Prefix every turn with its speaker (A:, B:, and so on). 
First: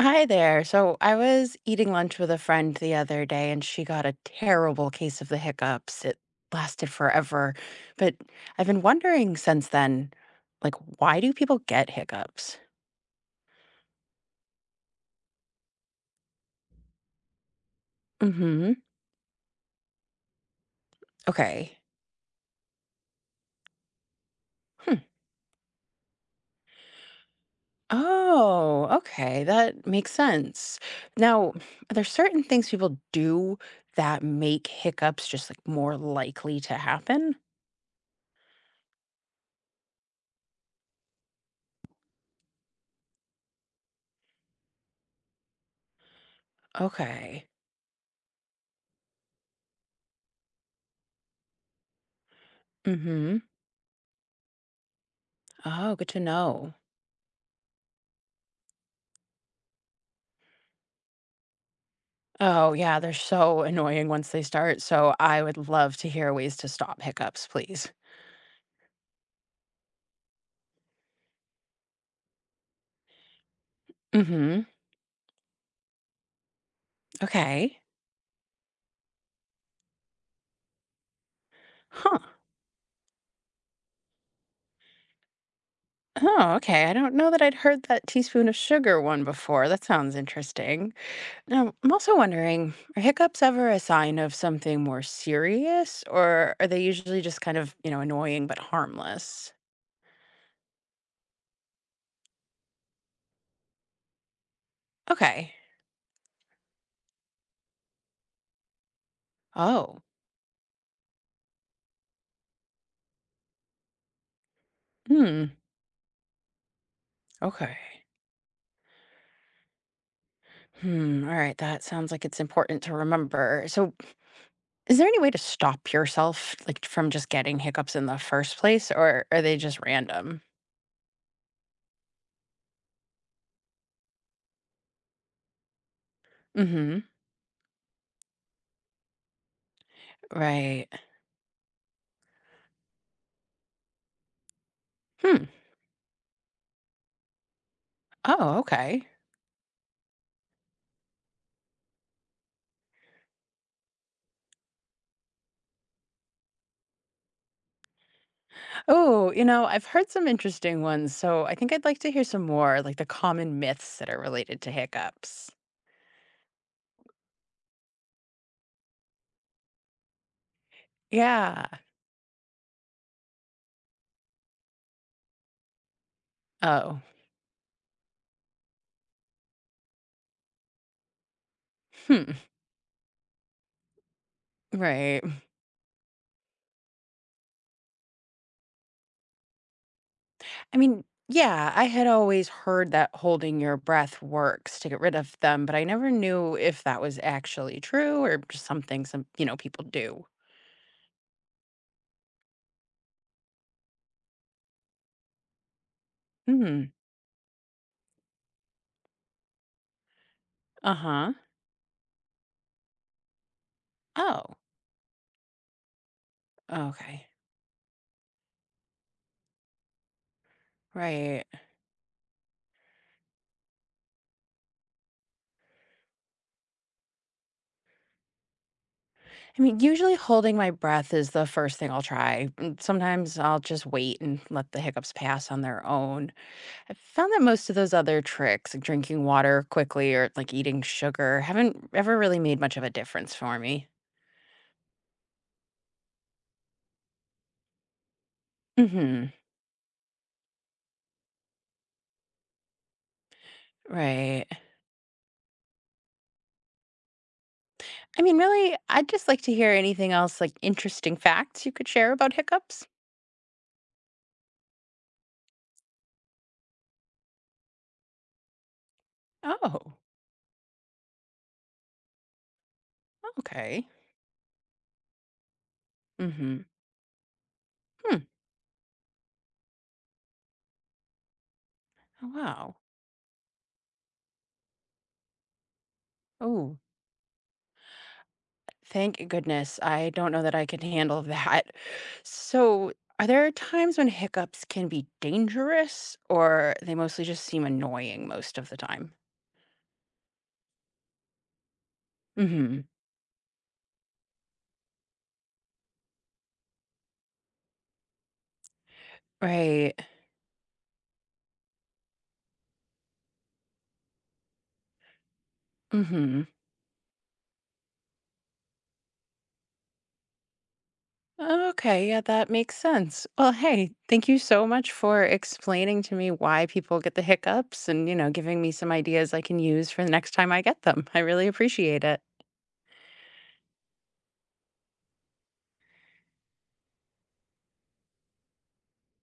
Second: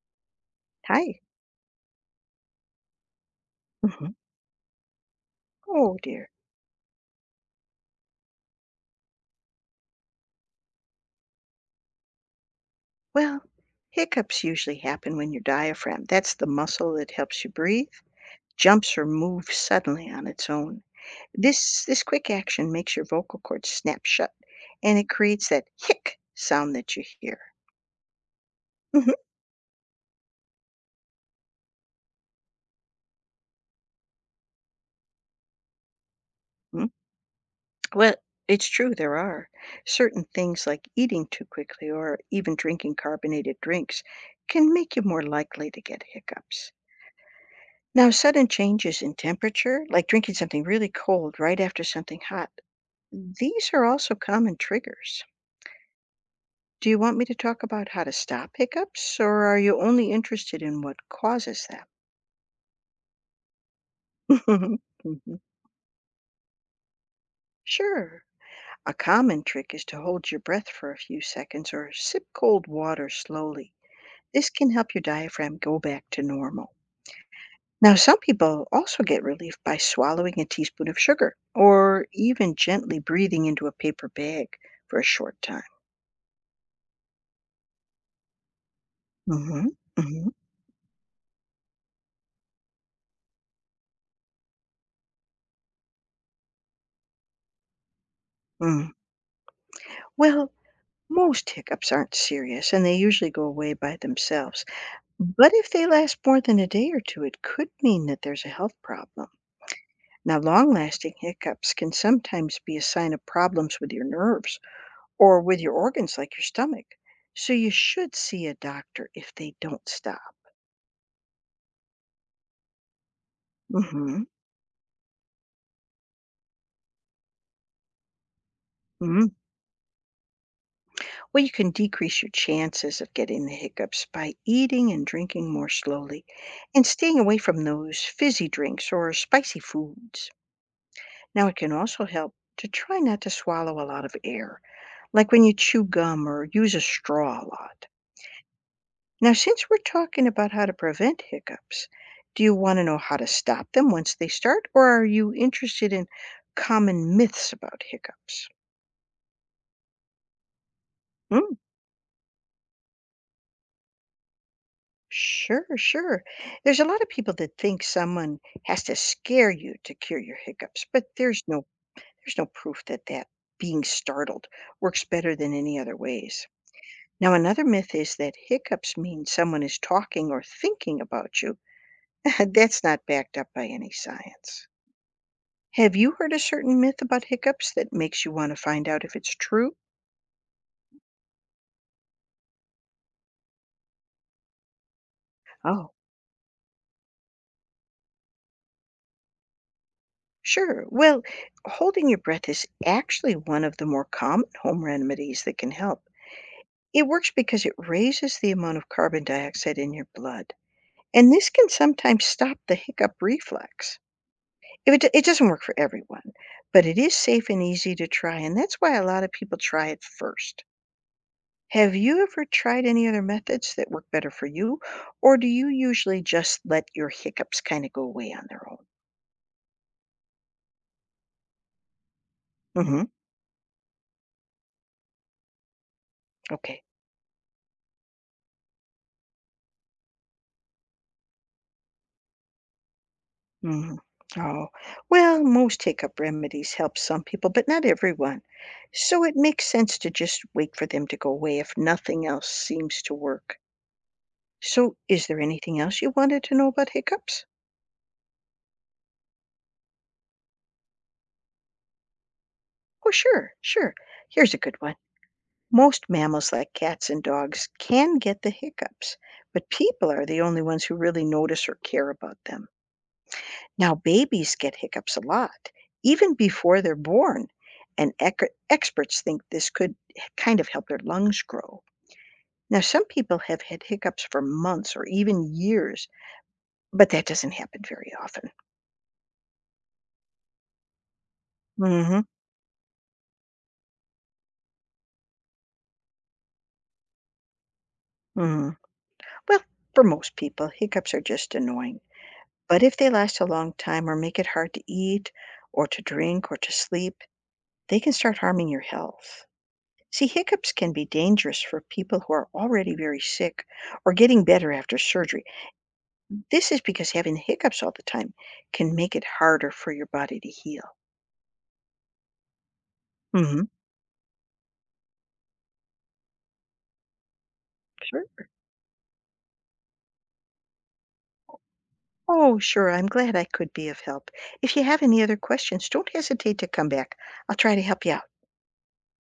A: Hi there. So I
B: Hi.
A: was eating lunch with a friend the other day and she got
B: Mhm.
A: a terrible case of the
B: Oh
A: hiccups. It
B: dear.
A: lasted forever. But I've been wondering since then, like, why do people get hiccups?
B: Well, hiccups usually happen when your diaphragm, that's the muscle that helps you breathe,
A: Mm-hmm.
B: jumps or moves suddenly on its own.
A: Okay.
B: This quick action makes your vocal cords snap shut,
A: Hmm.
B: and it creates that hic sound that you hear.
A: Oh,
B: Mhm.
A: okay. That makes sense. Now, are there certain things people do that make hiccups just like more likely to
B: Mm.
A: happen?
B: Well, it's true there are certain things like eating too quickly or even drinking carbonated drinks can make you more likely to get hiccups.
A: Okay.
B: Now, sudden changes in temperature, like drinking something really cold right after something hot,
A: Mm-hmm.
B: these are also common triggers.
A: Oh, good to know.
B: Do you want me to talk about how to stop hiccups, or are you only interested in what causes them?
A: Oh, yeah, they're so annoying once they start, so
B: Mhm.
A: I would love to hear ways to stop hiccups, please.
B: Sure. A common trick is to hold your breath for a few seconds or sip cold water slowly. This
A: Mhm.
B: can help your diaphragm go back to normal.
A: Okay.
B: Now, some people also get relief by swallowing a teaspoon of sugar or
A: Huh.
B: even gently breathing into a paper bag for a short time.
A: Oh, okay, I don't know that I'd heard that teaspoon of sugar one before,
B: Hmm.
A: that sounds
B: Hmm.
A: interesting. Now, I'm also wondering, are hiccups ever a sign of something more serious, or are they usually just kind of, annoying but
B: Mm.
A: harmless?
B: Well, most hiccups aren't serious and they usually go away by themselves. But
A: Okay.
B: if they last more than a day or two, it could mean that there's a health problem.
A: Oh.
B: Now, long lasting hiccups can sometimes be a sign of problems with your nerves or
A: Hmm.
B: with your organs like your stomach. So you
A: Okay.
B: should see a doctor if they don't stop.
A: Hmm. All right, that sounds like it's important to remember. So
B: Hmm.
A: is there any way to stop yourself, like, from just getting hiccups in the first place, or are they just random?
B: Well, you can decrease your chances of getting the hiccups by eating and drinking more slowly and
A: Mhm.
B: staying away from those fizzy drinks or spicy foods.
A: Right.
B: Now, it can also help to try not to swallow a lot of air, like when
A: Hmm.
B: you chew gum or use a straw a lot.
A: Oh, okay.
B: Now, since we're talking about how to prevent hiccups, do you want to know how to stop them once they start, or are you interested in common myths about hiccups?
A: Oh, you know, I've heard some interesting ones, so I
B: Hmm?
A: think I'd like to hear some more, like the common myths that are related to hiccups.
B: Sure, sure. There's a lot of people that think someone has to scare you to cure your hiccups, but there's
A: Yeah.
B: no there's no proof that being startled works better than any other ways.
A: Oh.
B: Now, another myth is that hiccups mean someone is talking or thinking about you.
A: Hmm.
B: That's not backed up by any science.
A: Right.
B: Have you heard a certain myth about hiccups that makes you want to find out if it's true?
A: I mean, yeah, I had always heard that holding your breath works to get rid of them, but I
B: Oh,
A: never knew if that was actually true or just something some, people do.
B: sure. Well, holding your breath is actually one of the more common home remedies that can help.
A: Mhm.
B: It works because it raises the amount of carbon dioxide in your blood, and
A: Uh-huh.
B: this can sometimes stop the hiccup reflex.
A: Oh,
B: If it doesn't work for everyone, but it is
A: okay.
B: safe and easy to try, and that's why a lot of people try it first.
A: Right.
B: Have you ever tried any other methods that work better for you, or do you usually just let your hiccups kinda go away on their own?
A: I mean, usually holding my breath is the first thing I'll try, and
B: Mhm.
A: sometimes I'll just wait and let the hiccups pass on their own.
B: Okay.
A: I've found that most of those other tricks, like drinking water quickly or like eating sugar, haven't ever really made much of a difference for me.
B: Mhm. Oh, well, most hiccup remedies help some people, but not everyone. So
A: Hmm.
B: it makes sense to just wait for them to go away if nothing else seems to work.
A: Right.
B: So, is there anything else you wanted to know about hiccups?
A: I mean, really, I'd just like to hear anything else, like interesting facts you could share about hiccups.
B: Oh, sure, sure. Here's a good one. Most mammals, like cats and dogs, can get the hiccups, but
A: Oh,
B: people are the only ones who really notice or care about them.
A: okay.
B: Now, babies get hiccups a lot, even
A: Mm-hmm.
B: before they're born, and
A: Hmm.
B: experts think this could kind of help their lungs grow.
A: Oh, wow.
B: Now, some people have had hiccups for months or even years,
A: Oh.
B: but that doesn't happen very often.
A: Thank goodness. I don't know that I can handle that.
B: Hmm.
A: So, are there times when hiccups can be dangerous or they mostly just seem annoying most of
B: Hmm.
A: the time?
B: Well, for most people, hiccups are just annoying. But
A: Mhm.
B: if they last a long time or make it hard to eat or to drink or to sleep, they can start harming your health.
A: Right.
B: See, hiccups can be dangerous for people who are already very sick or getting better after surgery.
A: Mhm.
B: This is because having hiccups all the time can make it harder for your body to heal.
A: Okay, yeah, that makes sense. Well,
B: Mhm.
A: hey, thank you so much for explaining to me why people get the hiccups and, you know,
B: Sure.
A: giving me some ideas I can use for the next time I get them. I really appreciate it.
B: Oh, sure. I'm glad I could be of help. If you have any other questions, don't hesitate to come back. I'll try to help you out.